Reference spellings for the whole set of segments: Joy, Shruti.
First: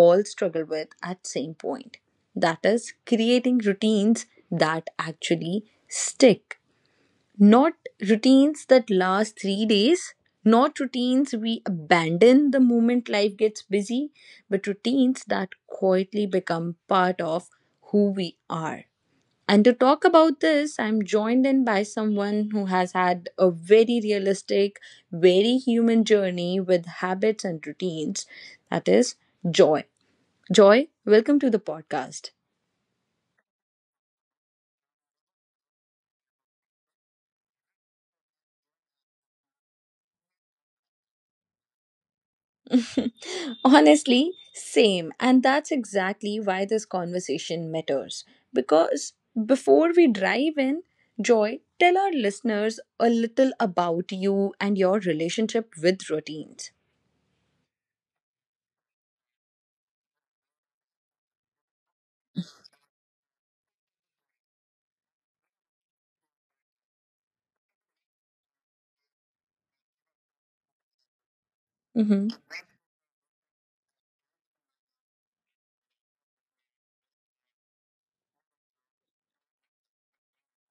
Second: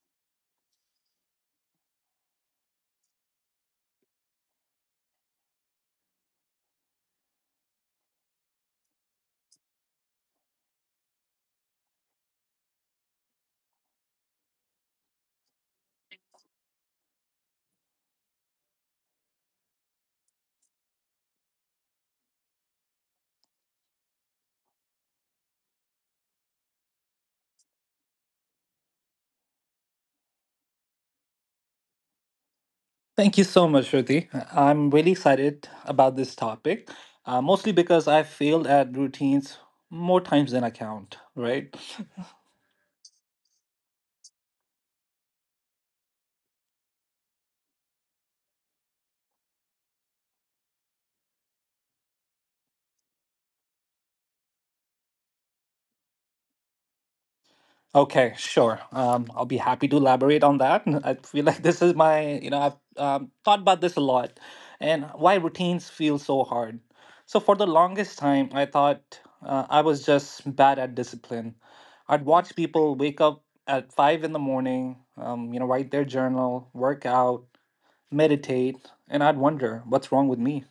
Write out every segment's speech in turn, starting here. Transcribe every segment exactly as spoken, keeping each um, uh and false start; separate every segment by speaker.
Speaker 1: all struggle with at same point. That is creating routines that actually stick. Not routines that last three days, not routines we abandon the moment life gets busy, but routines that quietly become part of who we are. And to talk about this, I'm joined in by someone who has had a very realistic, very human journey with habits and routines. That is Joy. Joy, welcome to the podcast.
Speaker 2: Thank you so much, Shruti. I'm really excited about this topic, uh, mostly because I failed at routines more times than I count, right?
Speaker 1: Honestly, same. And that's exactly why this conversation matters. Because before we dive in, Joy, tell our listeners a little about you and your relationship with routines.
Speaker 2: Okay, sure. Um, I'll be happy to elaborate on that. I feel like this is my, you know, I've um, thought about this a lot and why routines feel so hard. So, for the longest time, I thought uh, I was just bad at discipline. I'd
Speaker 1: Mm-hmm.
Speaker 2: watch people wake up at five in the morning, um, you know, write their journal, work out, meditate, and I'd wonder what's wrong with me.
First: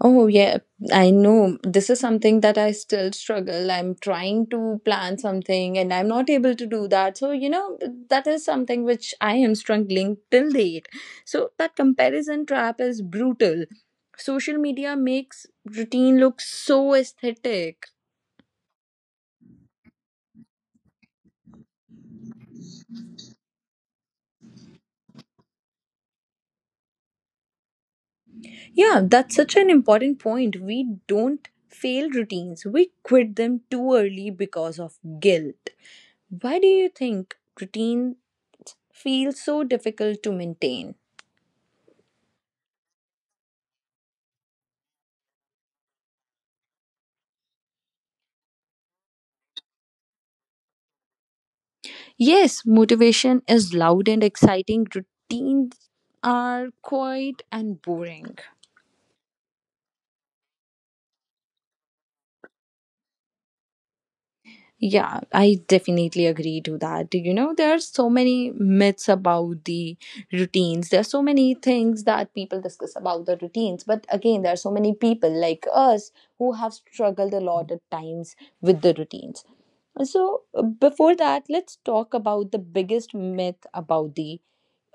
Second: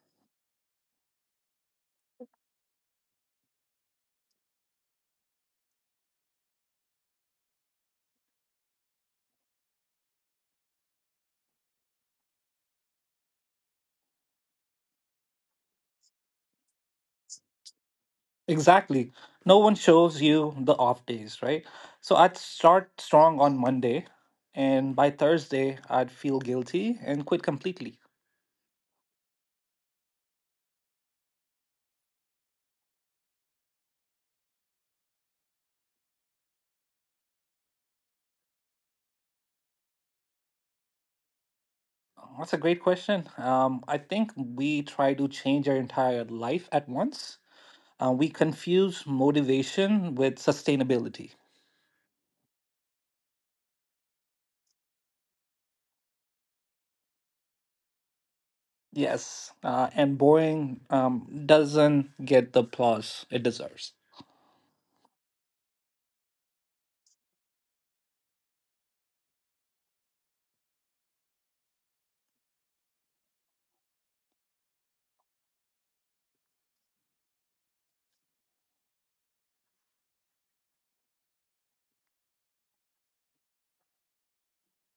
Speaker 1: Oh, yeah, I know. This is something that I still struggle. I'm trying to plan something and I'm not able to do that. So, you know, that is something which I am struggling till date. So, that comparison trap is brutal. Social media makes routine look so aesthetic.
Speaker 2: Exactly. No one shows you the off days, right? So I'd start strong on Monday, and by Thursday, I'd feel guilty and quit completely.
Speaker 1: Yeah, that's such an important point. We don't fail routines, we quit them too early because of guilt. Why do you think routine feels so difficult to maintain?
Speaker 2: That's a great question. Um, I think we try to change our entire life at once. Uh, we confuse motivation with sustainability.
Speaker 1: Yes, motivation is loud and exciting. Routines are quiet and boring.
Speaker 2: Yes, uh, and boring um, doesn't get the applause it deserves.
Speaker 1: Yeah, I definitely agree to that. You know, there are so many myths about the routines. There are so many things that people discuss about the routines. But again, there are so many people like us who have struggled a lot at times with the routines. So, uh, before that, let's talk about the biggest myth about the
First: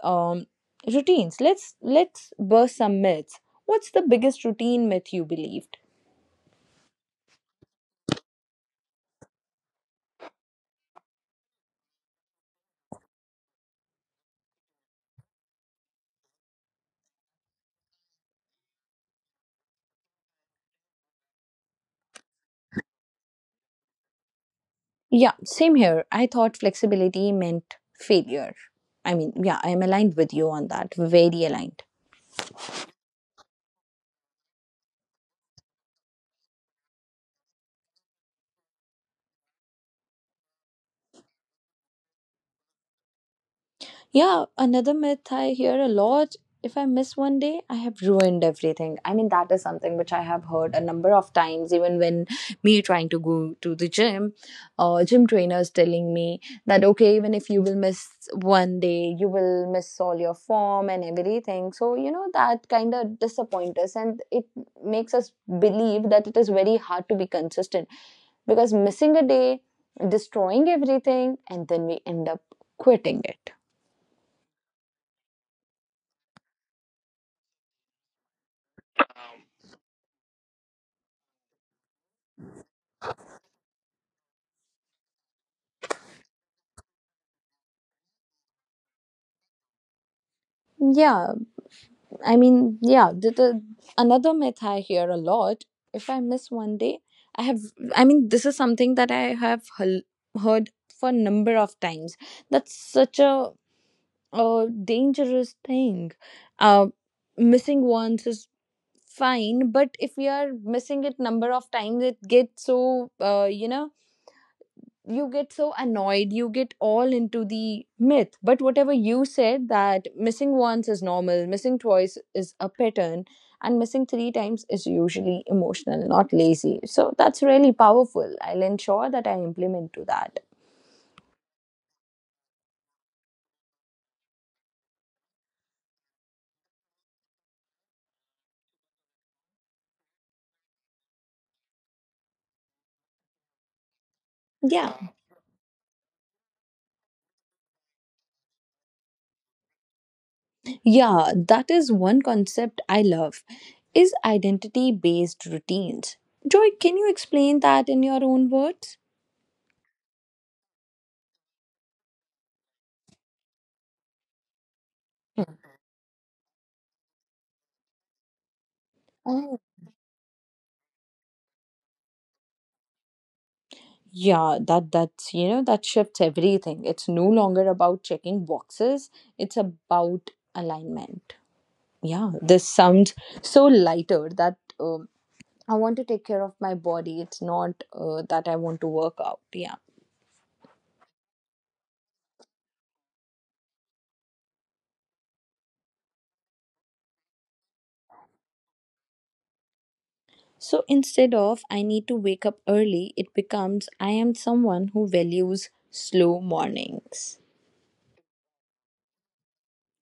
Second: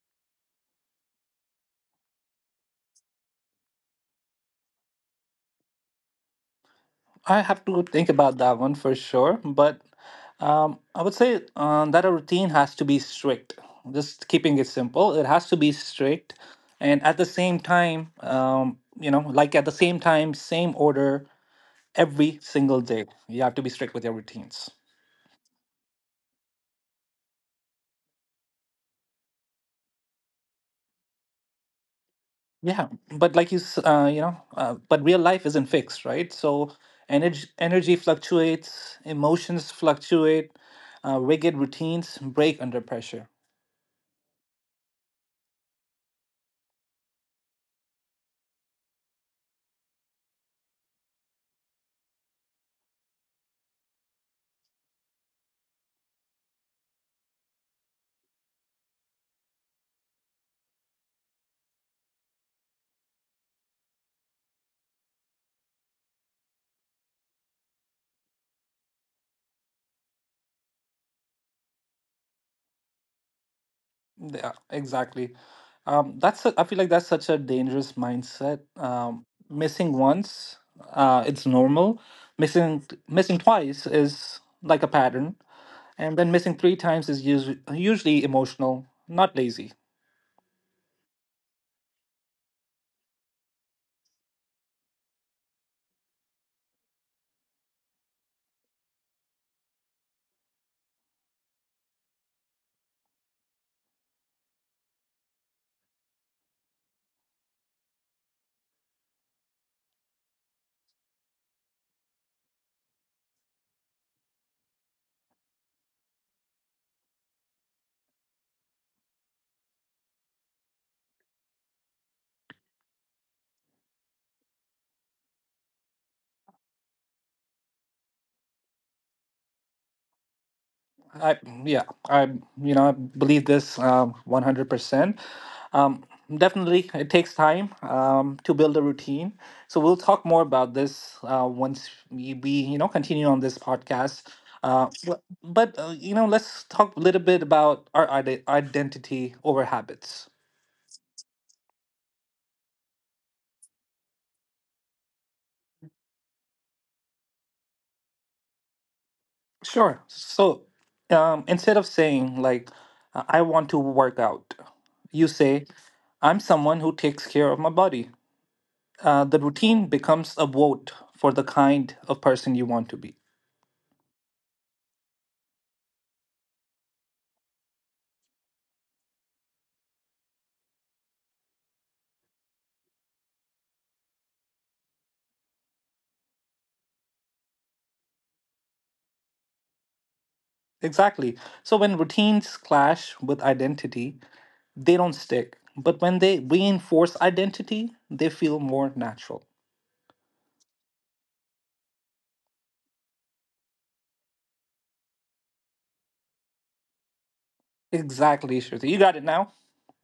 Speaker 1: um, routines. Let's let's burst some myths. What's the biggest routine myth you believed?
Speaker 2: I have to think about that one for sure, but um, I would say uh, that a routine has to be strict. Just keeping it simple, it has to be strict, and at the same time, um, you know, like at the same time, same order every single day. You have to be strict with your routines.
Speaker 1: Yeah, same here. I thought flexibility meant failure. I mean, yeah, I am aligned with you on that. Very aligned.
Speaker 2: Yeah, but like you, s- uh, you know, uh, but real life isn't fixed, right? So energy energy fluctuates, emotions fluctuate, uh, rigid routines break under pressure.
Speaker 1: Yeah, another myth I hear a lot if I miss one day, I have ruined everything. I mean, that is something which I have heard a number of times, even when me trying to go to the gym, uh, gym trainers telling me that, okay, even if you will miss one day, you will miss all your form and everything. So, you know, that kind of disappoints us and it makes us believe that it is very hard to be consistent because missing a day, destroying everything, and then we end up quitting it.
Speaker 2: Yeah, exactly. Um, that's a, I feel like that's such a dangerous mindset. Um, missing once, uh, it's normal. Missing missing twice is like a pattern, and then missing three times is usually usually emotional, not lazy.
Speaker 1: Yeah, I mean, yeah, the, the another myth I hear a lot. If I miss one day, I have. I mean, this is something that I have hel- heard for a number of times. That's such a, a dangerous thing. Uh, missing once is fine, but if we are missing it number of times, it gets so uh, you know, you get so annoyed, you get all into the myth, but whatever you said that missing once is normal, missing twice is a pattern, and missing three times is usually emotional, not lazy. So that's really powerful. I'll ensure that I implement to that.
Speaker 2: I yeah, I you know I believe this um, one hundred percent. Um, Definitely, it takes time um, to build a routine. So we'll talk more about this uh, once we, we you know continue on this podcast. Uh,
Speaker 1: Yeah,
Speaker 2: but but, uh, you know, let's talk a little bit about our ide- identity over habits.
Speaker 1: yeah, that is one concept I love, is identity based routines. Joy, can you explain that in your own words?
Speaker 2: Sure. So um, instead of saying like uh, I want to work out, you say I'm someone who takes care of my body. Uh, the
Speaker 1: Hmm.
Speaker 2: routine becomes a vote for the kind of person you want to be.
Speaker 1: Yeah, that that's, you know, that shifts everything. It's no longer about checking boxes. It's about alignment. Yeah, this sounds so lighter that um, I want to take care of my body. It's not uh, that I want to work out. Yeah.
Speaker 2: Exactly. So when routines clash with identity, they don't stick. But when they reinforce identity, they feel more natural.
Speaker 1: So instead of I need to wake up early, it becomes I am someone who values slow mornings.
Speaker 2: Exactly, Shruti. You got it now.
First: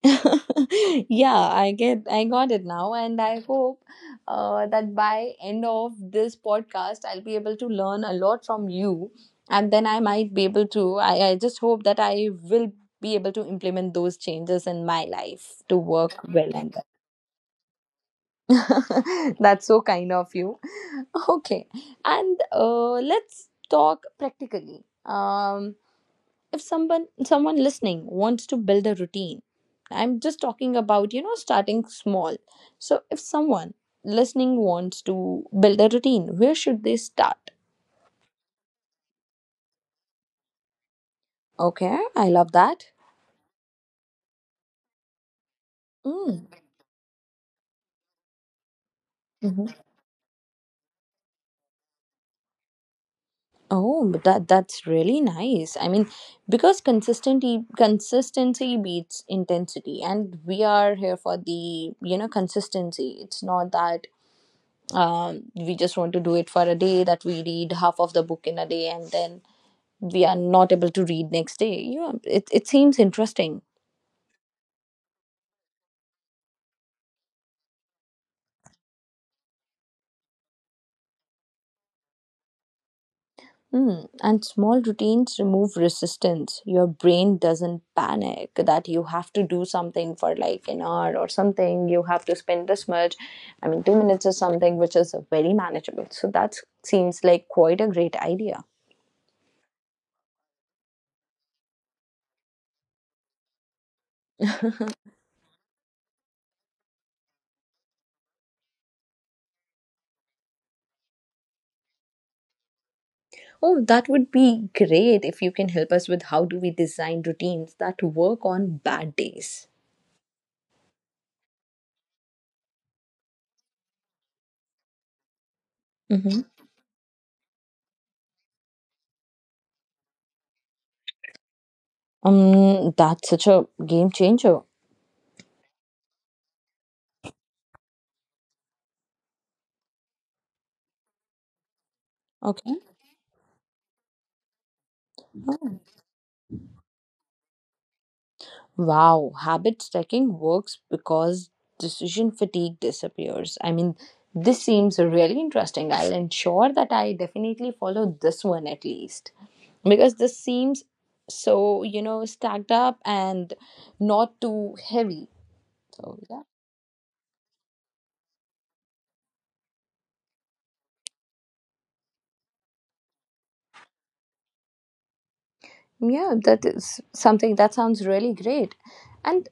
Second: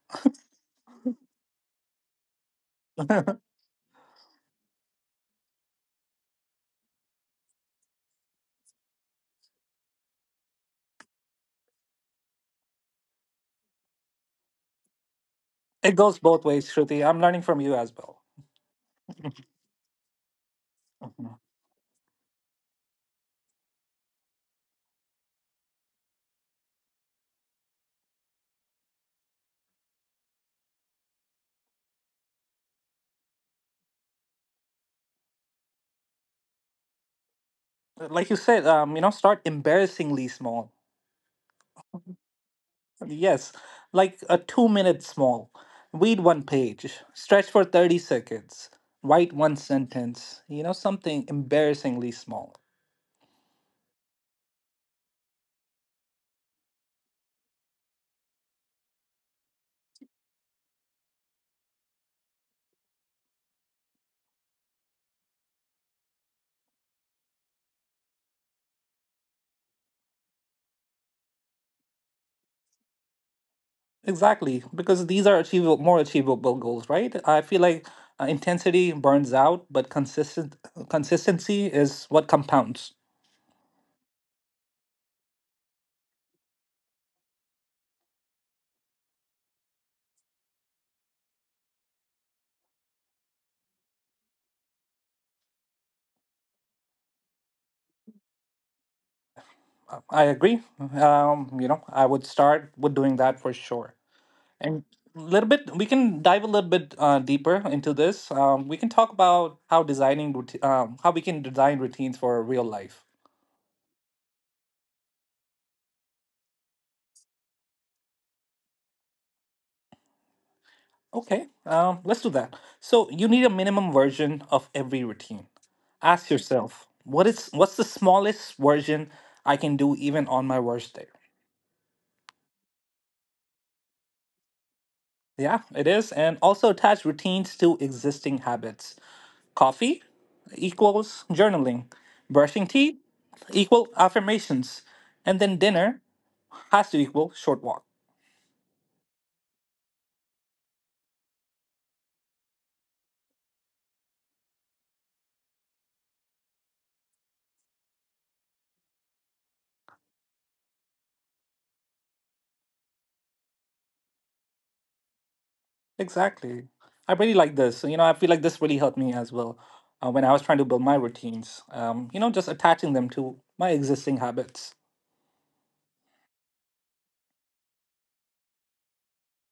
Speaker 1: Yeah, I get, I got it now, and I hope uh, that by end of this podcast I'll be able to learn a lot from you, and then I might be able to i, I just hope that I will be able to implement those changes in my life to
Speaker 2: It
Speaker 1: work
Speaker 2: goes both
Speaker 1: well
Speaker 2: ways,
Speaker 1: and
Speaker 2: Shruti. I'm learning from you as well.
Speaker 1: well. That's so kind of you. Okay, and uh, let's talk practically. um if someone someone listening wants to build a routine, I'm just talking about, you know, starting small. So if someone listening wants to build a routine, where should they start?
Speaker 2: Like you said, um, you know, start embarrassingly small.
Speaker 1: Okay, I love that.
Speaker 2: Yes, like a two minute small.
Speaker 1: Mm.
Speaker 2: Read one
Speaker 1: hmm
Speaker 2: page, stretch for thirty seconds, write one
Speaker 1: mm-hmm.
Speaker 2: sentence, you know, something embarrassingly small.
Speaker 1: Oh, but that that's really nice. I mean, because consistency consistency beats intensity, and we are here for the, you know, consistency. It's not that um, we just want to do it for a day, that we read half of the book in a day and then we are not able to read next day. Yeah, it, it seems interesting.
Speaker 2: Exactly, because these are achievable, more achievable goals, right? I feel like uh, intensity burns out, but consistent consistency is what compounds.
Speaker 1: Hmm. And small routines remove resistance. Your brain doesn't panic that you have to do something for like an hour or something. You have to spend this much. I mean, two minutes is something which is very manageable. So that seems like quite a great idea.
Speaker 2: Uh, I agree. Um, you know, I would start with doing that for sure. And a little bit, we can dive a little bit uh, deeper into this. Um, we can talk about how designing, routi- um, how we can design routines for real life.
Speaker 1: Oh, that would be great if you can help us with how do we design routines that work on bad days.
Speaker 2: Okay, um, let's do that. So you need a minimum version of every routine. Ask
Speaker 1: Mm-hmm.
Speaker 2: yourself, what is what's the smallest version I can do even on my worst day?
Speaker 1: Um, that's such a game changer.
Speaker 2: Yeah, it is. And also attach routines to existing habits. Coffee equals journaling. Brushing
Speaker 1: Okay.
Speaker 2: teeth equal affirmations. And then dinner has to equal short walk.
Speaker 1: Wow, habit stacking works because decision fatigue disappears. I mean, this seems really interesting. I'll ensure that I definitely follow this one at least, because this seems so, you know, stacked up and not too heavy. So, yeah.
Speaker 2: Exactly. I really like this. You know, I feel like this really helped me as well uh, when I was trying to build my routines. Um, you know, just attaching them to my existing habits.
Speaker 1: Yeah, that is something that sounds really great. And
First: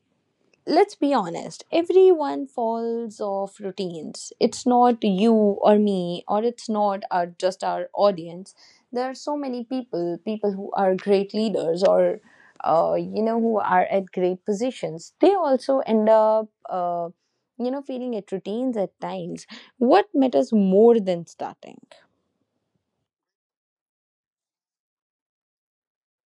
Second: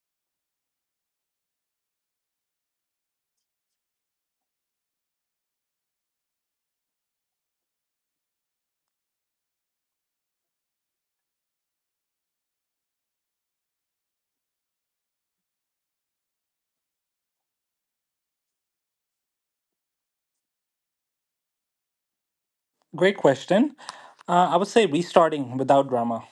Speaker 1: let's be honest, everyone falls off routines. It's not you or me, or it's not our, just our audience. There are so many people people who are great leaders, or uh, you know, who are at great positions, they also end up uh, you know, feeling at routines at times. What matters more than starting?
Speaker 2: Great question. Uh, I would say restarting without drama.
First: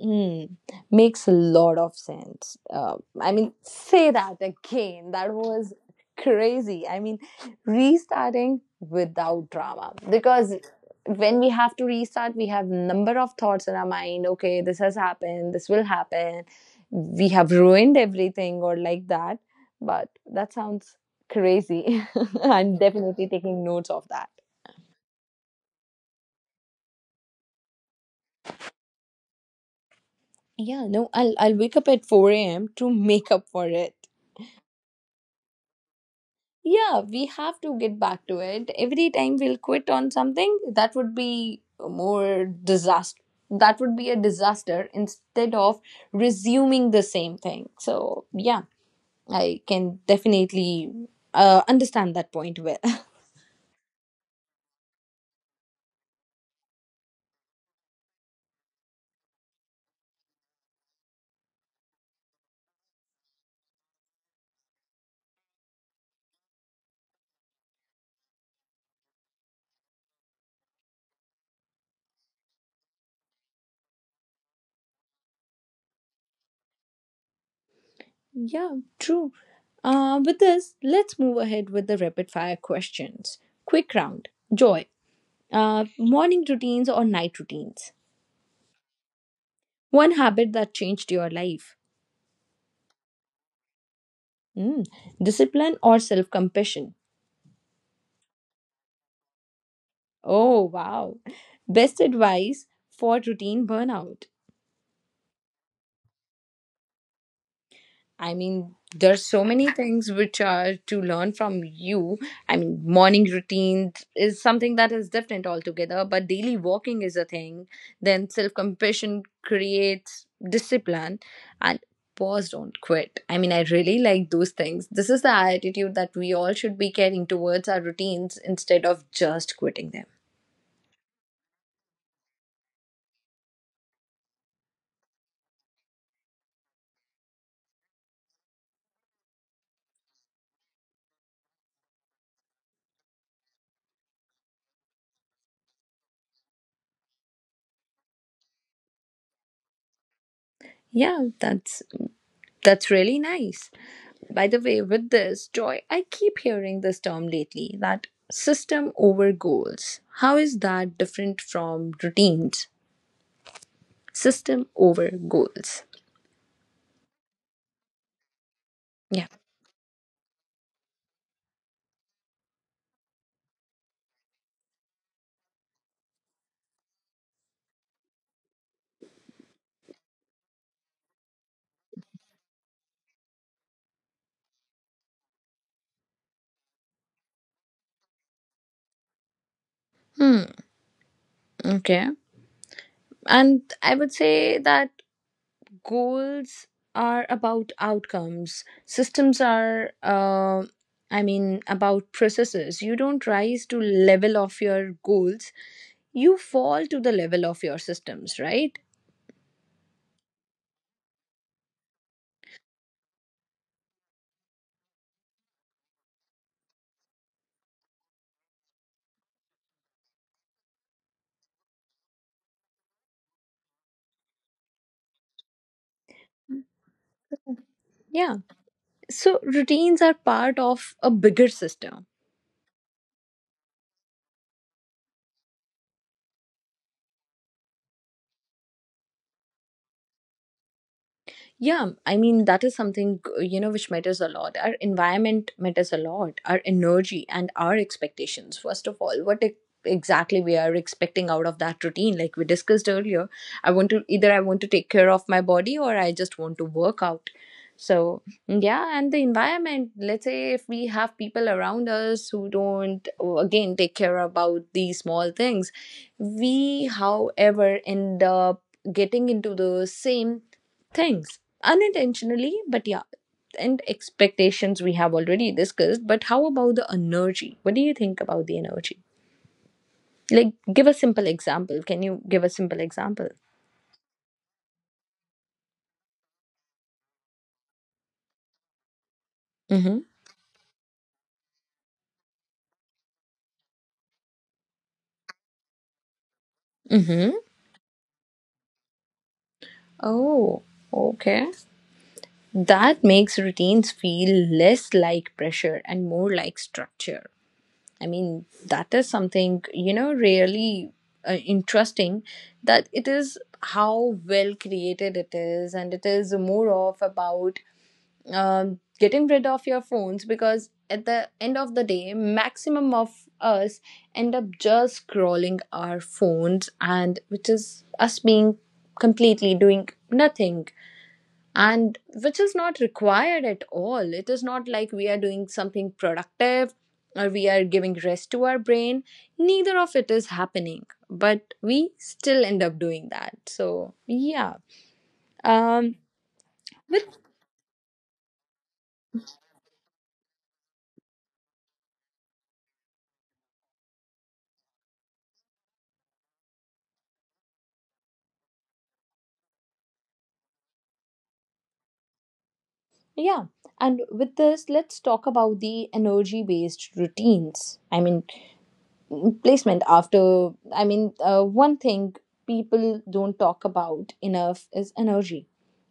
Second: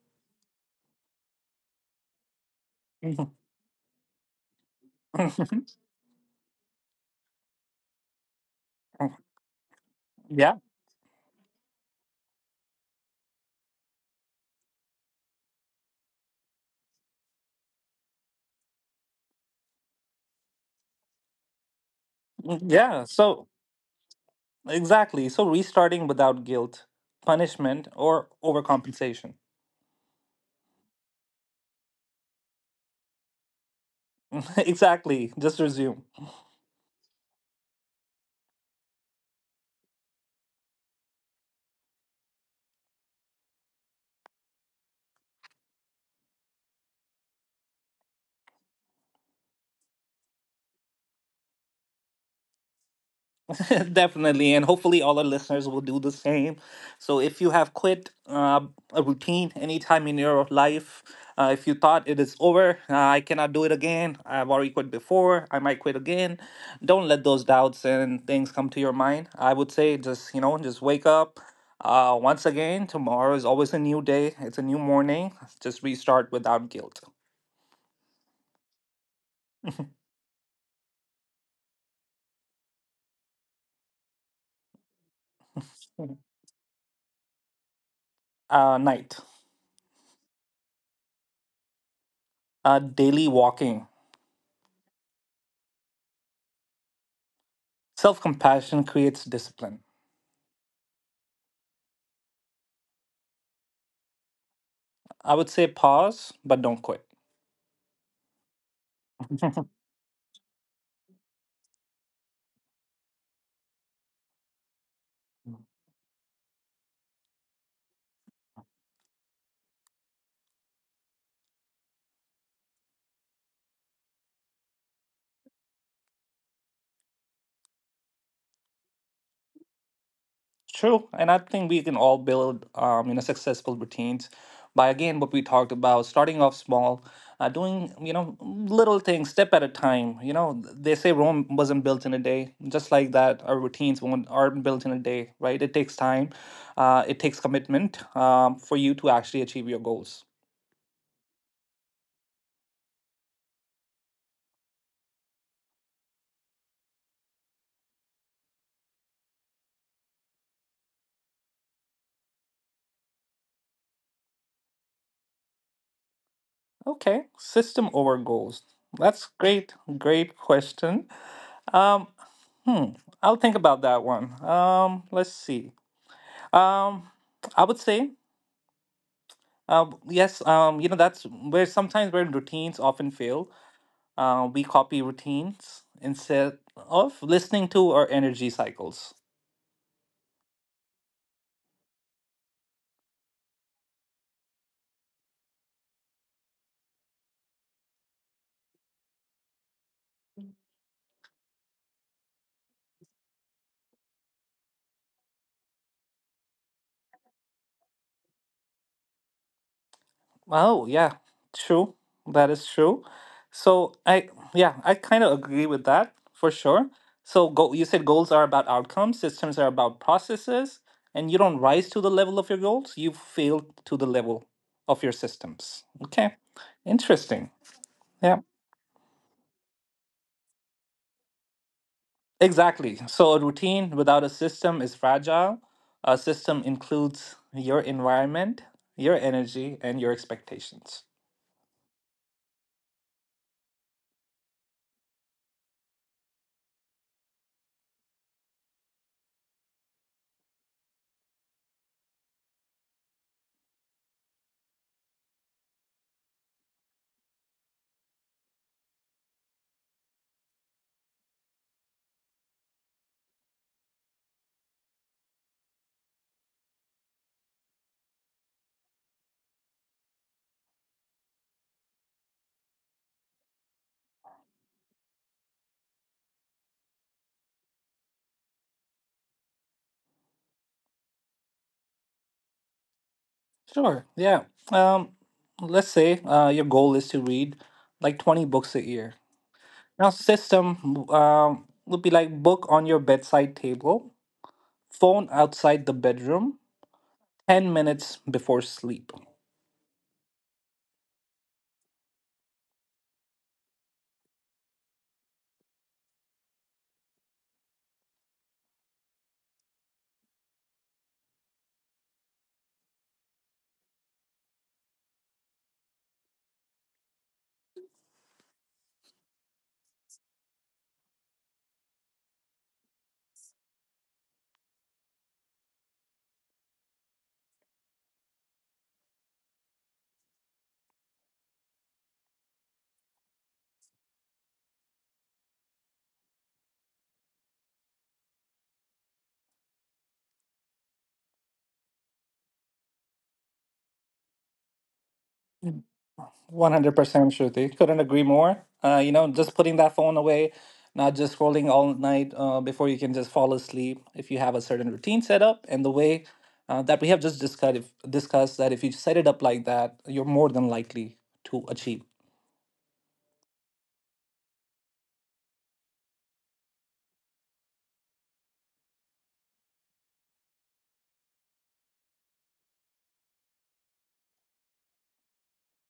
Speaker 1: Hmm, makes a lot of sense. Uh, I
Speaker 2: Mhm.
Speaker 1: mean, say that again. That was crazy. I mean, restarting without drama, because
Speaker 2: Yeah.
Speaker 1: when we have to restart, we have number of thoughts in our mind. Okay, this has happened. This will happen. We have ruined everything or like that. But that sounds crazy. I'm
Speaker 2: Yeah.
Speaker 1: definitely
Speaker 2: So,
Speaker 1: taking notes of that.
Speaker 2: exactly. So, restarting without guilt, punishment, or overcompensation.
Speaker 1: Yeah, no, I'll I'll wake up at four a m to make up for it.
Speaker 2: Exactly. Just resume.
Speaker 1: Yeah, we have to get back to it. Every time we'll quit on something, that would be more disaster. That would be a disaster instead of resuming the same thing. So, yeah, I can definitely uh, understand that point well.
Speaker 2: Definitely, and hopefully all our listeners will do the same. So, if you have quit uh, a routine anytime in your life, uh, if you thought it is over, uh, I cannot do it again, I've already quit before, I might quit again, don't let those doubts and things come to your mind. I would say just, you know, just wake up. Uh, once again, tomorrow is always a new day, it's a new morning. Just restart without guilt.
Speaker 1: Yeah, true. Uh, with this, let's move ahead with the rapid fire questions. Quick round. Joy, uh, morning routines or night routines?
Speaker 2: Uh, night,
Speaker 1: One habit that changed your life?
Speaker 2: uh, daily walking.
Speaker 1: Mm, discipline or self compassion?
Speaker 2: Self compassion creates discipline.
Speaker 1: Oh, wow. Best advice for routine burnout.
Speaker 2: I would say pause, but don't quit.
Speaker 1: I mean, there's so many things which are to learn from you. I mean, morning routine is something that is different altogether, but daily walking is a thing. Then self compassion creates discipline, and pause, don't quit. I mean, I really like those things. This is the attitude that we all should be carrying towards our routines instead of just quitting them.
Speaker 2: True, and I think we can all build, um, you know, successful routines by again what we talked about, starting off small, uh, doing you know little things, step at a time. You know, they say Rome wasn't built in a day. Just like that, our routines won't aren't built in a day, right? It takes time, uh, it takes commitment um, for you to actually achieve your goals.
Speaker 1: Yeah, that's that's really nice. By the way, with this, Joy, I keep hearing this term lately, that system over goals. How is that different from routines? System over goals.
Speaker 2: Okay, system over goals. That's
Speaker 1: Yeah.
Speaker 2: great, great question. Um, Hmm. I'll think about that one. Um, let's see. Um, I would say, uh, yes. Um, you know, that's where sometimes where routines often fail. Uh, we copy routines instead of listening to our energy cycles.
Speaker 1: Hmm. Okay. And I would say that goals are about outcomes. Systems are, uh, I mean, about processes. You don't rise to level of your goals. You fall to the level of your systems, right?
Speaker 2: Oh, yeah, true. That is true. So I, yeah, I kind of agree with that for sure. So go, you said goals are about outcomes, systems are about processes, and you don't rise to the level of your goals, you fail to the level of your systems. Okay. Interesting.
Speaker 1: Yeah.
Speaker 2: Yeah,
Speaker 1: So routines are part of a bigger system.
Speaker 2: exactly. So a routine without a system is fragile. A system includes your environment, your energy, and your expectations.
Speaker 1: Yeah, I mean, that is something, uh, you know, which matters a lot. Our environment matters a lot, our energy and our expectations. First of all, what e- exactly we are expecting out of that routine, like we discussed earlier, I want to either I want to take care of my body or I just want to work out. So, yeah. And the environment, let's say if we have people around us who don't, oh, again take care about these small things, we however end up getting into the same things unintentionally, but yeah. And expectations we have already discussed, but how about the energy, what do you think about the energy? Like, give a simple example, can you give a simple example?
Speaker 2: Sure. Yeah. Um, let's say uh, your goal is to read like twenty books a year.
Speaker 1: Mm-hmm.
Speaker 2: Now, system um, would be like book on your bedside table, phone outside the bedroom,
Speaker 1: Mm-hmm.
Speaker 2: ten minutes before sleep.
Speaker 1: Oh, okay. That makes routines feel less like pressure and more like structure. I mean, that is something, you know, really uh, interesting, that it is how well created it is, and it is more of about um, getting rid of your phones, because at the end of the day, maximum of us end up just scrolling our phones, and which is us being completely doing nothing, and which is not required at all. It is not like we are doing something productive, or we are giving rest to our brain. Neither of it is happening, but we still end up doing that. So, yeah. Um.
Speaker 2: one hundred percent Shruti. Couldn't agree more. Uh, you know, just putting that phone away, not just scrolling all night uh, before you can just fall asleep if you have a certain routine set up. And the way uh, that we have just discussed, discussed that if you set it up like that, you're more than likely to achieve.
Speaker 1: Yeah. And with this, let's talk about the energy based routines. I mean, placement after, I mean, uh, one thing people don't talk about enough is energy.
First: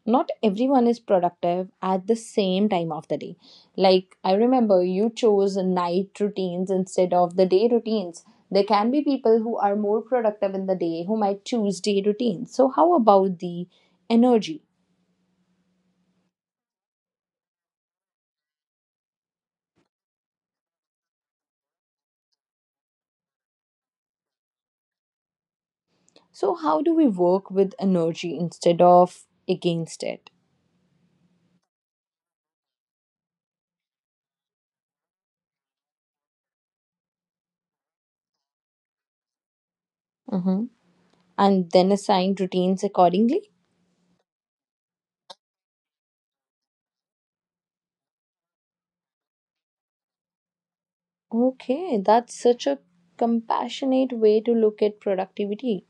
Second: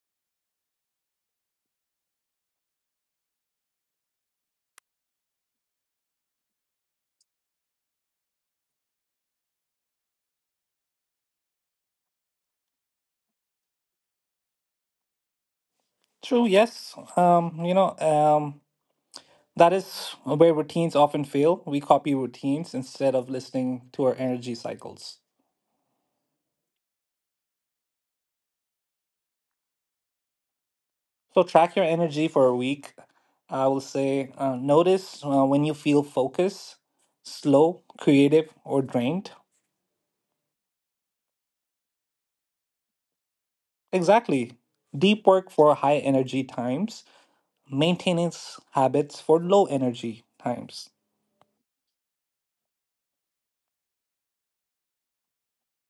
Speaker 1: Not everyone is productive at the same time of the day. Like, I remember you chose night routines instead of the day routines. There can be people who are more productive in the day who might choose day routines. So, how about the energy?
Speaker 2: True, yes. Um, you know, um, that is where routines often fail. We copy routines instead of listening to our energy cycles.
Speaker 1: So, how do we work with energy instead of against it?
Speaker 2: So, track your energy for a week. I will say, uh, notice uh, when you feel focused, slow, creative, or drained.
Speaker 1: Hmm. And then assign routines accordingly?
Speaker 2: Exactly. Deep work for high energy times, maintenance habits for low energy times.
Speaker 1: Okay, that's such a compassionate way to look at productivity.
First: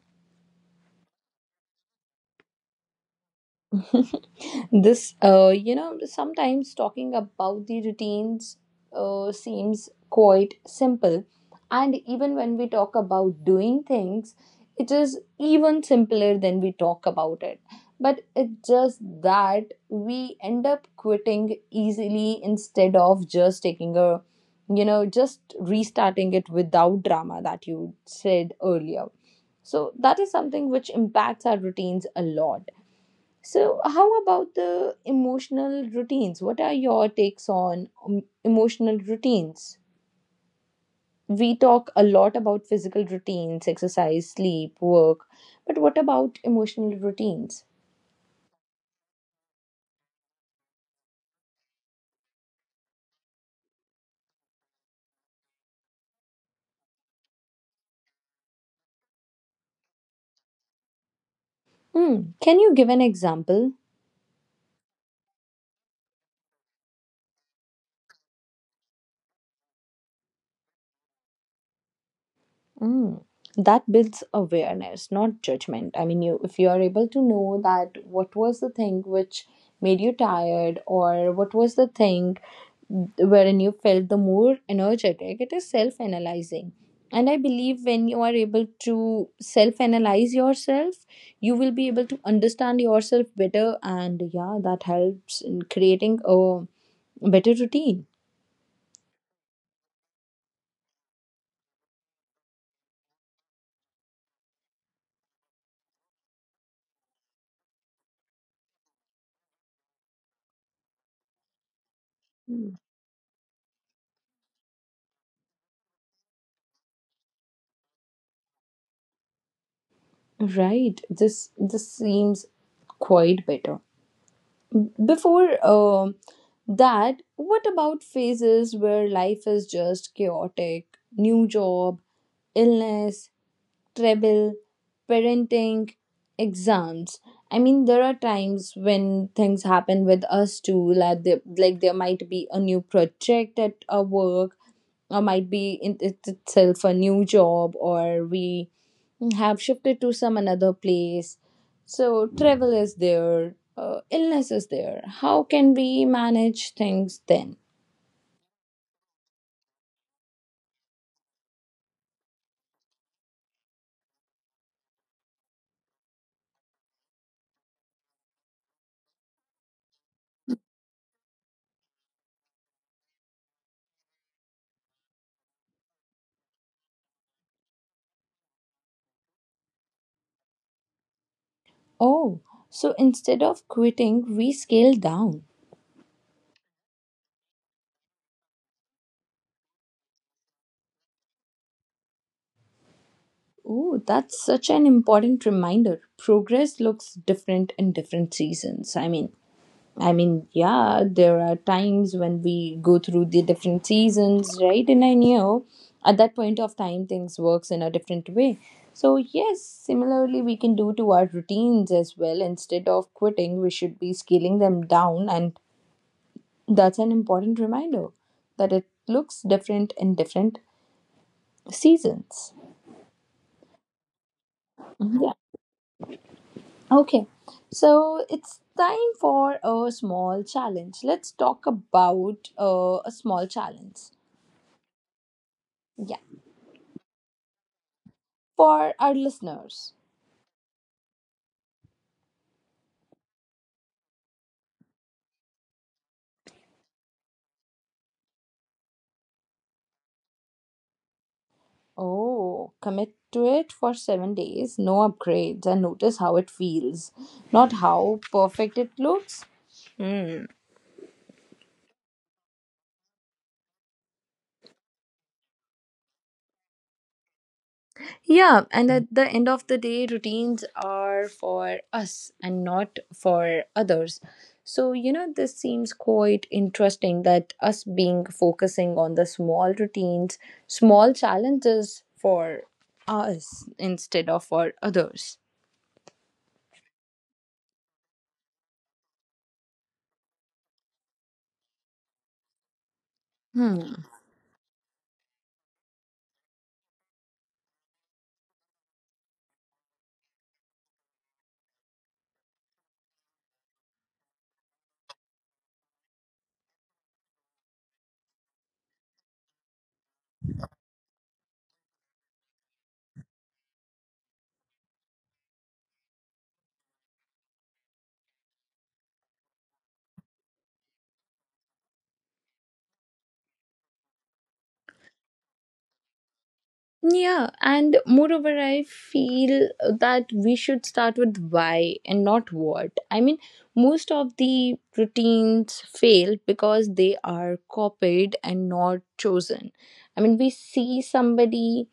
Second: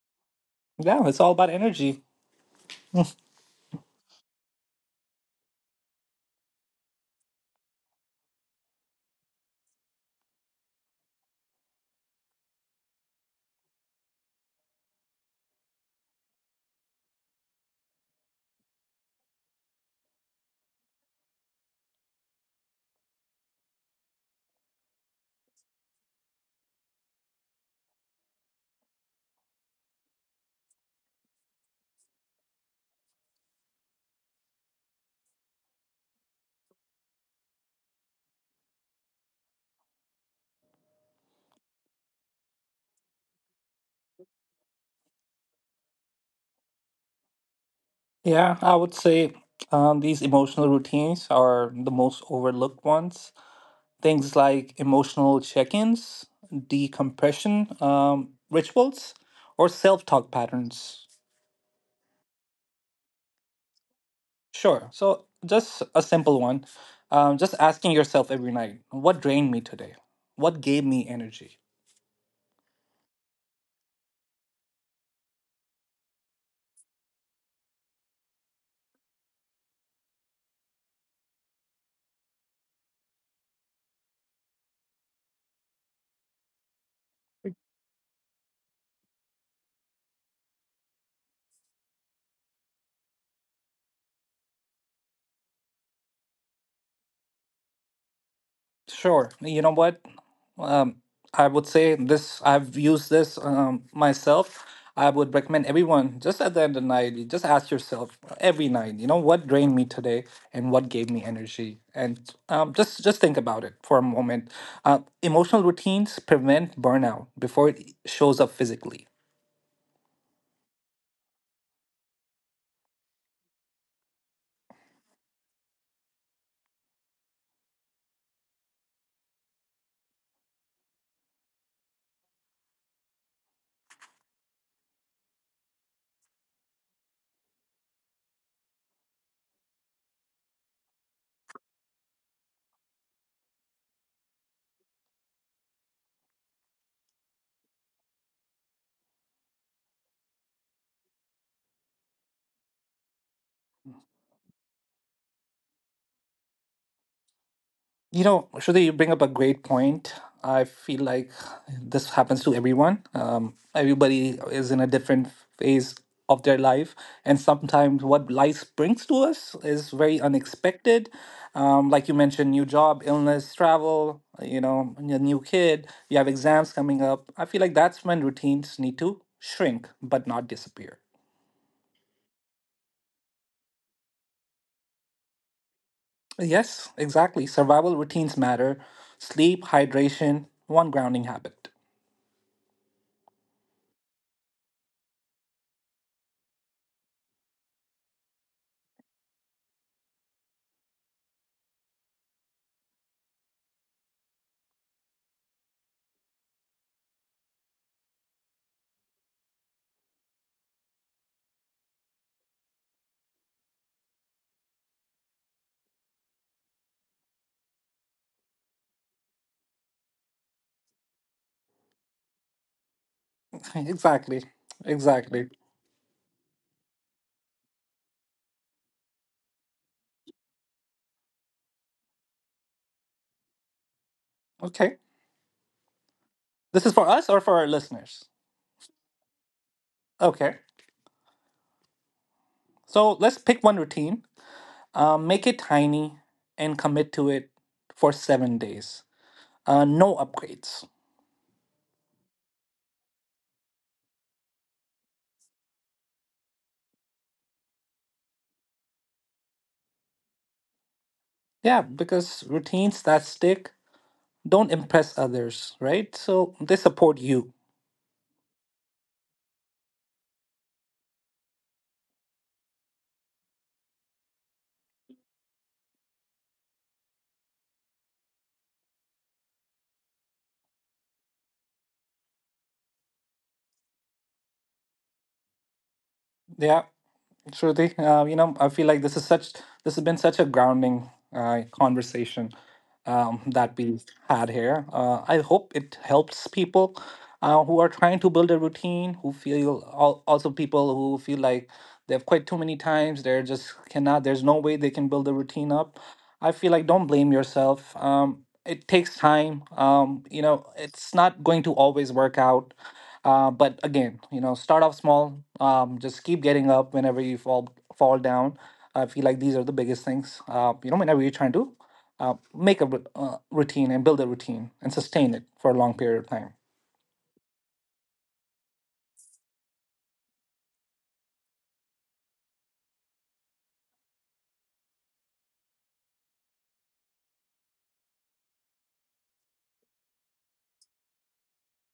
Speaker 2: Yeah, it's all about energy.
Speaker 1: this uh, you know sometimes talking about the routines uh, seems quite simple, and even when we talk about doing things, it is even simpler than we talk about it. But it's just that we end up quitting easily instead of just taking a, you know just restarting it without drama that you said earlier. So that is something which impacts our routines a lot. So, how about the emotional routines? What are your takes on um, emotional routines? We talk a lot about physical routines, exercise, sleep, work, but what about emotional routines?
Speaker 2: Yeah, I would say um, these emotional routines are the most overlooked ones. Things like emotional check ins, decompression um, rituals, or self talk patterns.
Speaker 1: Hmm. Can you give an example?
Speaker 2: Sure. So, just a simple one. Um, just asking yourself every night, what drained me today? What gave me energy?
Speaker 1: Mm. That builds awareness, not judgment. I mean, you if you are able to know that what was the thing which made you tired, or what was the thing wherein you felt the more energetic, it is self analyzing. And I believe when you are able to self analyze yourself, you will be able to understand yourself better, and yeah, that helps in creating a better routine.
Speaker 2: Sure. You know what? Um, I would say this, I've used this um, myself. I would recommend everyone just at the end of the night, you just ask yourself every night, you know, what drained me today and what gave me energy? And um,
Speaker 1: Mm.
Speaker 2: just just think about it for a moment. Uh, emotional routines prevent burnout before it shows up physically.
Speaker 1: Right. This this seems quite better. Before um that, what about phases where life is just chaotic? New job, illness, travel, parenting, exams. I mean, there are times when things happen with us too, like, the, like there might be a new project at our work, or might be in it itself a new job, or we mm, have shifted to some another place. So travel is there, uh, illness is there. How can we manage things then?
Speaker 2: You know, Shruti, you bring up a great point. I feel like this happens to everyone. Um, everybody is in a different phase of their life, and sometimes what life brings to us is very unexpected. Um, like you mentioned, new job, illness, travel, you know, a new kid, you have exams coming up. I feel like that's when routines need to shrink but not disappear.
Speaker 1: Oh, so instead of quitting we scale down.
Speaker 2: Yes, exactly. Survival routines matter. Sleep, hydration, one grounding habit.
Speaker 1: Oh, that's such an important reminder, progress looks different in different seasons. I mean I mean, yeah, there are times when we go through the different seasons, right? And I knew at that point of time things works in a different way. So yes, similarly we can do to our routines as well. Instead of quitting, we should be scaling them down, and that's an important reminder that it looks different in different seasons.
Speaker 2: Exactly.
Speaker 1: Yeah.
Speaker 2: Exactly.
Speaker 1: Okay. So it's time for a small challenge. Let's talk about uh, a small challenge.
Speaker 2: Okay. This is for us or for our listeners?
Speaker 1: For our listeners.
Speaker 2: Okay. So let's pick one routine, um, make it tiny, and commit to it for seven days. Uh, no upgrades.
Speaker 1: Oh, commit to it for seven days, no upgrades, and notice how it feels, not how perfect it looks. Hmm.
Speaker 2: Yeah, because routines that stick don't impress others, right? So they support you.
Speaker 1: Yeah, and at the end of the day, routines are for us and not for others. So, you know, this seems quite interesting that us being focusing on the small routines, small challenges for us instead of for others.
Speaker 2: Yeah, Shruti. Uh, you know, I feel like this is such this has been such a grounding uh, conversation. um, that we
Speaker 1: Hmm.
Speaker 2: had here. Uh, I hope it helps people uh, who are trying to build a routine, who feel al- also people who feel like they've quit too many times. They're just cannot. There's no way they can build a routine up. I feel like don't blame yourself. Um, it takes time. Um, you know, it's not going to always work out. Uh, but again, you know, start off small. Um, just keep getting up whenever you fall fall down. I feel like these are the biggest things. Uh, you know, whenever you're trying to uh, make a rut- uh, routine and build a routine and sustain it for a long period of time.
Speaker 1: Yeah, and moreover, I feel that we should start with why and not what. I mean, most of the routines fail because they are copied and not chosen. I mean, we see somebody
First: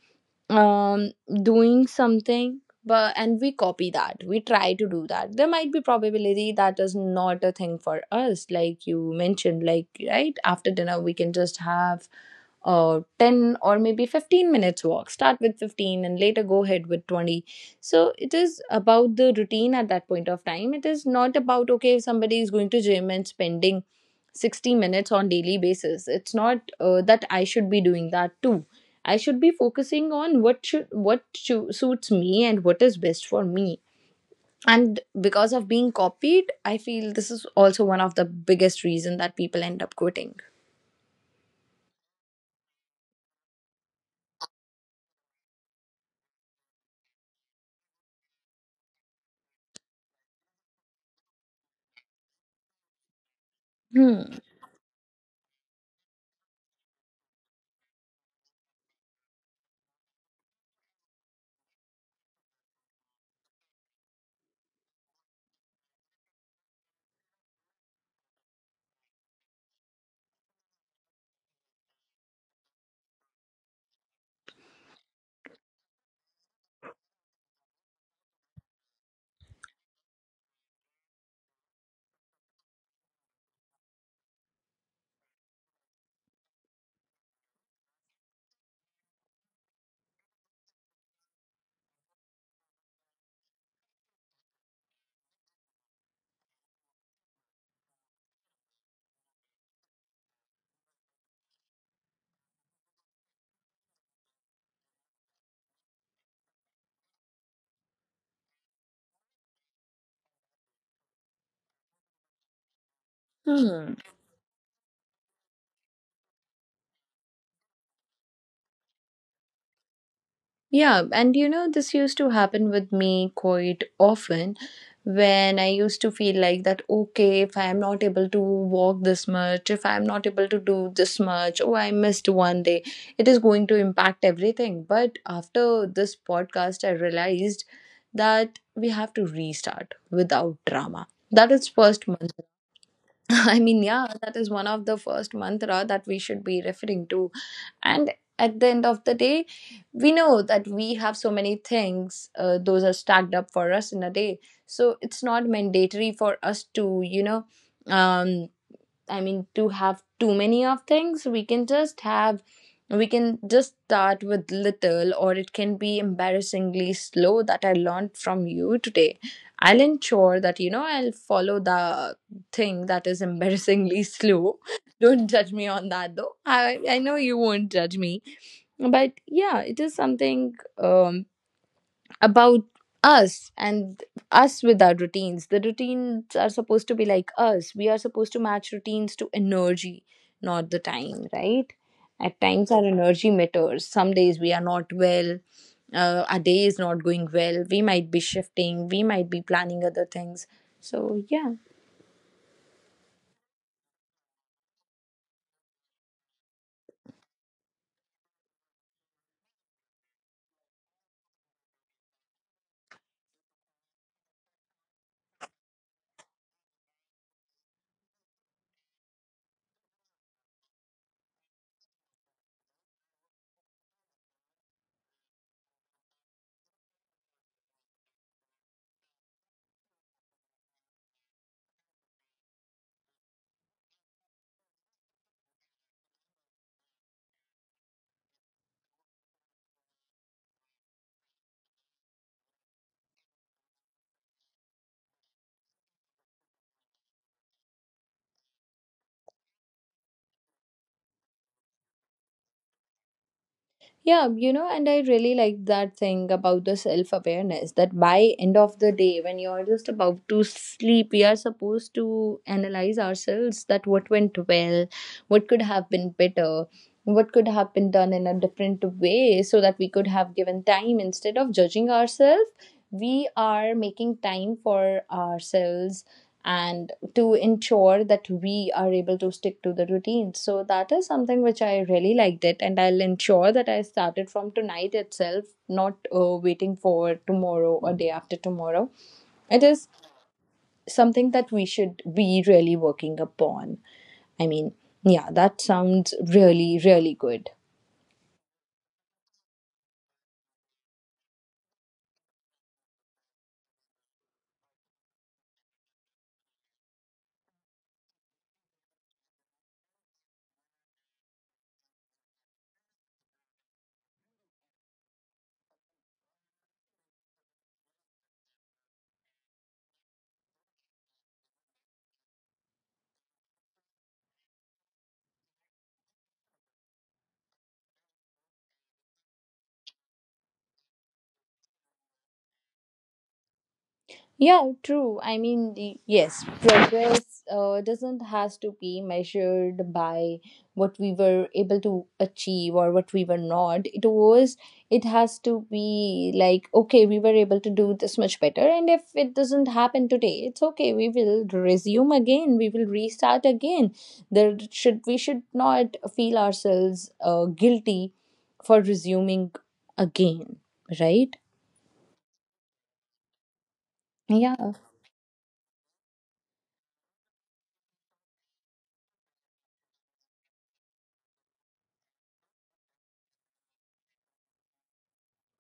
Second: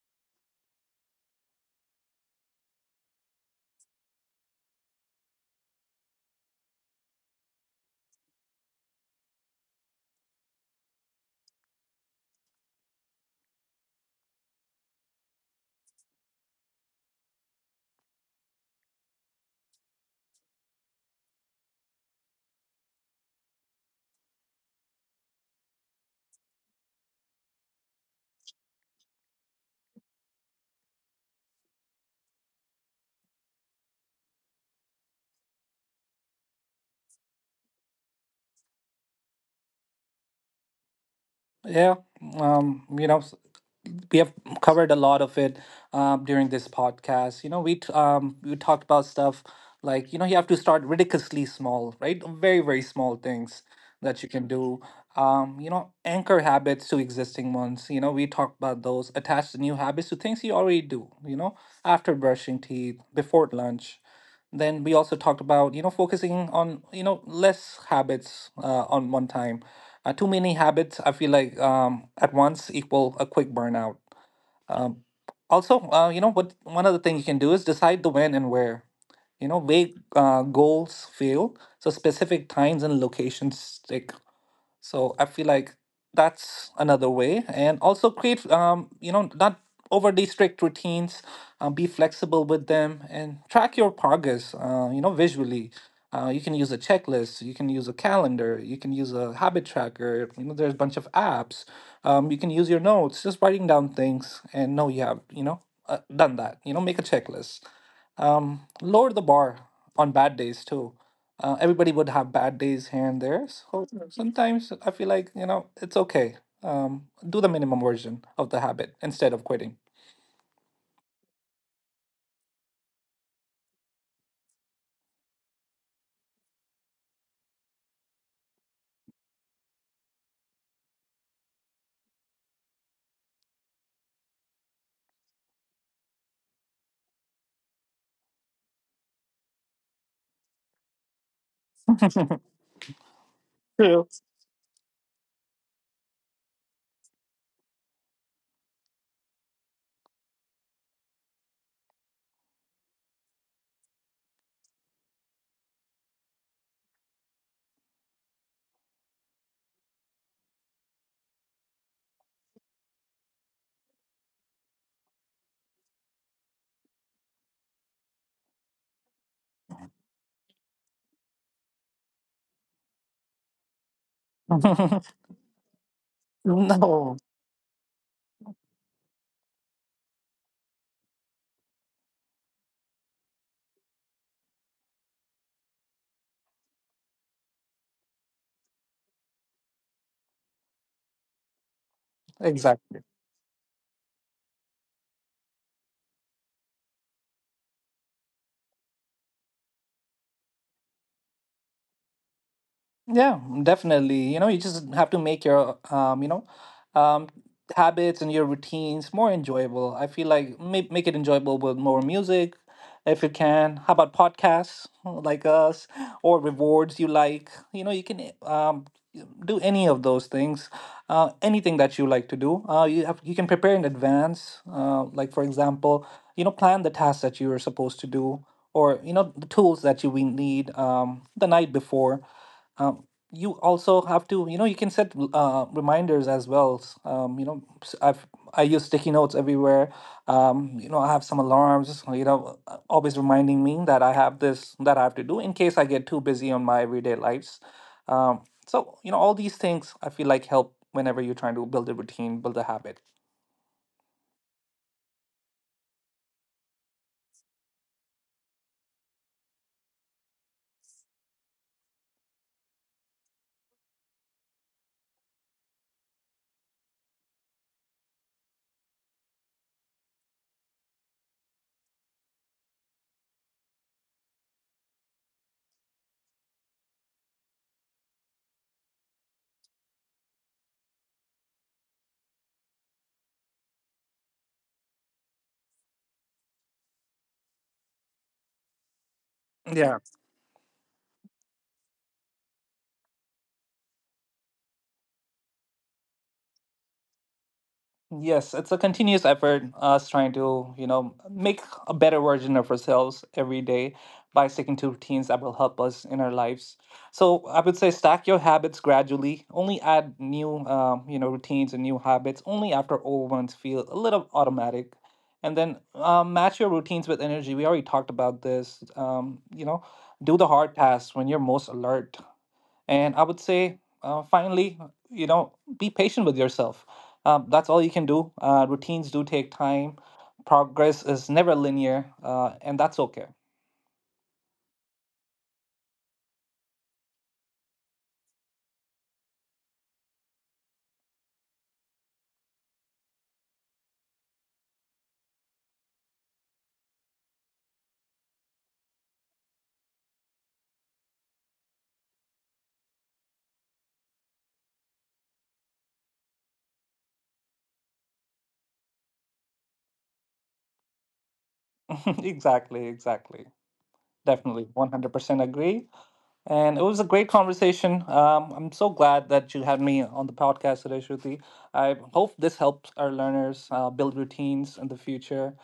Speaker 1: um doing something, but and we copy that, we try to do that. There might be probability that is not a thing for us, like you mentioned, like right after dinner we can just have uh ten or maybe fifteen minutes walk. Start with fifteen and later go ahead with twenty. So it is about the routine at that point of time. It is not about, okay, if somebody is going to gym and spending sixty minutes on daily basis, it's not uh, that I should be doing that too. I should be focusing on what should what chu- suits me and what is best for me. And because of being copied, I feel this is also one of the biggest reason that people end up quitting.
Speaker 2: Yeah, um, you know, s- we have covered a lot of it um, during this podcast. You know, we t- um, we talked about stuff like you know you have to start ridiculously small, right? Very very small things that you
Speaker 1: Hmm.
Speaker 2: can do. Um, you know, anchor habits to existing ones. You know, we talked about those. Attach the new habits to things you already do. You know, after brushing teeth, before lunch, then we also talked about you know focusing on you know less habits uh, on one time uh, too many habits I feel like um, at once equal a quick burnout. um, also uh, you know what, one other thing you can do is decide the when and where. You know vague uh, goals fail, so specific times and locations stick. So I feel like that's another way, and also create, um, you know, not overly strict routines. Um, be flexible with them and track your progress. Uh, you know, visually. Uh, you can use a checklist. You can use a calendar. You can use a habit tracker. You know, there's a bunch of apps. Um, you can use your notes. Just writing down things and know you have, you know, uh, done that. You know, make a checklist. Um, lower the bar on bad days too. Uh, everybody would have bad days here and there. So
Speaker 1: Hmm.
Speaker 2: Mhm. Sometimes I feel like, you know, it's okay. Um, do the minimum version of the habit instead of quitting.
Speaker 1: Yeah, and you know, this used to happen with me quite often when I used to feel like that, okay, if I am not able to walk this much, if I am not able to do this much, oh, I missed one day, it is going to impact everything. But after this podcast, I realized that we have to restart without drama. That is first month. I mean,
Speaker 2: True.
Speaker 1: yeah, that is one of the first mantra that we should be referring to. And at the end of the day, we know that we have so many things, uh, those are stacked up for us in a day. So it's not mandatory for us to, you know, um, I mean, to have too many of things. We can just have, we can just start with little, or it can be embarrassingly slow that I learned from you today. I'll ensure that, you know, I'll follow the thing that is embarrassingly slow. Don't judge me on that though. I, I
Speaker 2: No,
Speaker 1: know you won't judge me. But yeah, it is something um, about us and us with our routines. The routines are supposed to be like us. We are supposed to match routines to energy, not the time, right? At times, our
Speaker 2: exactly.
Speaker 1: energy matters. Some days we are not well, uh, our day is not going well. We might be shifting, we might be planning other things. So, yeah.
Speaker 2: Yeah, definitely. You know, you just have to make your, um, you know, um, habits and your routines more enjoyable. I feel like make make it enjoyable with more music, if you can. How about podcasts like us, or rewards you like? You know, you can um do any of those things, uh, anything that you like to do. Uh, you have you can prepare in advance. Uh, like for example, you know, plan the tasks that you are supposed to do, or you know, the tools that you will need, um the night before. um, you also have to, you know, you can set uh, reminders as well. um, you know s- I've i use sticky notes everywhere. Um, you know, I have some alarms, you know, uh, always reminding me that I have this, that I have to do, in case I get too busy on my everyday lives. Um, so you know, all these things I feel like help whenever you're trying to build a routine, build a habit.
Speaker 1: Yeah, you know, and I really like that thing about the self awareness that by end of the day, when you're just about to sleep, we are supposed to analyze ourselves that what went well, what could have been better, what could have been done in a different way so that we could have given time instead of judging ourselves. We are making time for ourselves and to ensure that we are able to stick to the routine. So that is something which I really liked it, and I'll ensure that I started from tonight itself, not uh, waiting for tomorrow or day after tomorrow. It is
Speaker 2: Yeah.
Speaker 1: something that we should be really working upon. I mean, yeah, that sounds really, really good.
Speaker 2: Yes, it's a continuous effort, us trying to, you know, make a better version of ourselves every day by sticking to routines that will help us in our lives. So I would say stack your habits gradually. Only add new, um, you know, routines and new habits only after old ones feel a little automatic. And then um, match your routines with energy. We already talked about this. Um, you know, do the hard tasks when you're most alert. And I would say, uh, finally, you know, be patient with yourself. Um, that's all you can do. Uh, routines do take time. Progress is never linear, uh, and that's okay.
Speaker 1: Yeah, true. I mean, the- yes, progress uh, doesn't has to be measured by what we were able to achieve or what we were not. It was it has to be like, okay, we were able to do this much better, and if it doesn't happen today, it's okay. We will resume again. We will restart again. There should We should not feel ourselves uh, guilty for resuming again, right?
Speaker 2: Exactly, exactly. Definitely,
Speaker 1: Yeah.
Speaker 2: one hundred percent agree. And it was a great conversation. Um, I'm so glad that you had me on the podcast today, Shruti. I hope this helps our learners uh, build routines in the future.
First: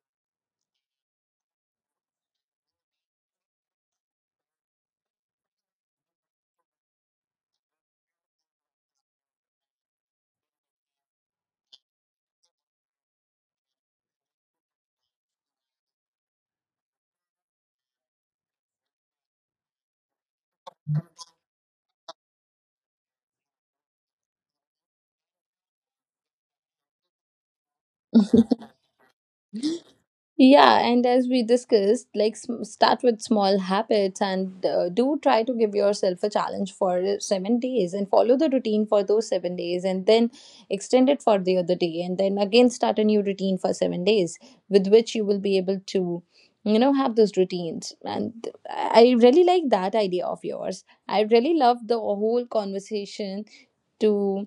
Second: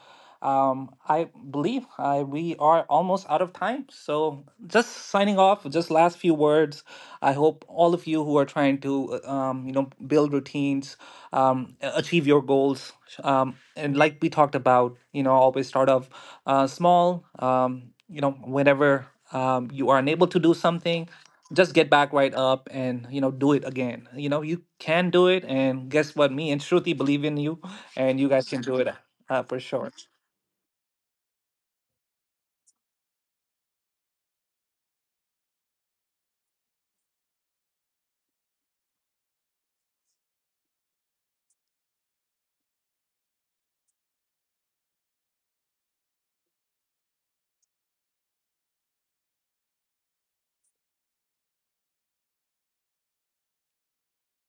Speaker 2: Um, I believe uh, we are almost out of time. So, just signing off, just last few words. I hope all of you who are trying to, uh, um, you know, build routines, um, a- achieve your goals. Um, and like we talked about, you know, always start off uh, small. Um, you know, whenever um, you are unable to do something, just get back right up, and you know, do it again. You know you can do it, and guess what, me and shruti believe in you, and you guys can do it, uh, for sure.
Speaker 1: Yeah, and as we discussed, like sm- start with small habits, and uh, do try to give yourself a challenge for uh, seven days and follow the routine for those seven days, and then extend it for the other day, and then again start a new routine for seven days with which you will be able to, you know, have those routines. And I really like that idea of yours. I really love the whole conversation. to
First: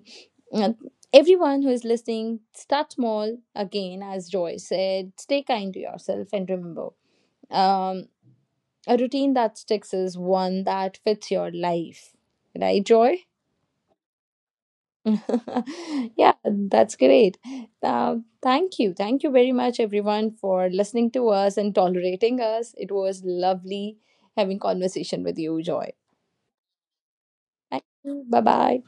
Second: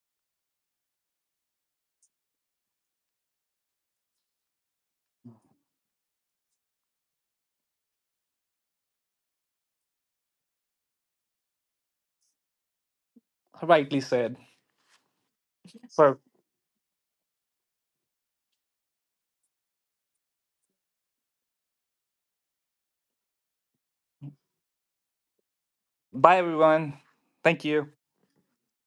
Speaker 1: uh, everyone who is listening, start small again, as Joy said, stay kind to yourself, and remember, um, a routine that sticks is one that fits your life. Right, Joy?
Speaker 2: Rightly said. So
Speaker 1: Yeah, that's great. Uh, thank you. Thank you very much, everyone, for listening to us and tolerating us. It was lovely having conversation with you, Joy.
Speaker 2: bye everyone, thank
Speaker 1: Thank
Speaker 2: you.
Speaker 1: you. Bye bye.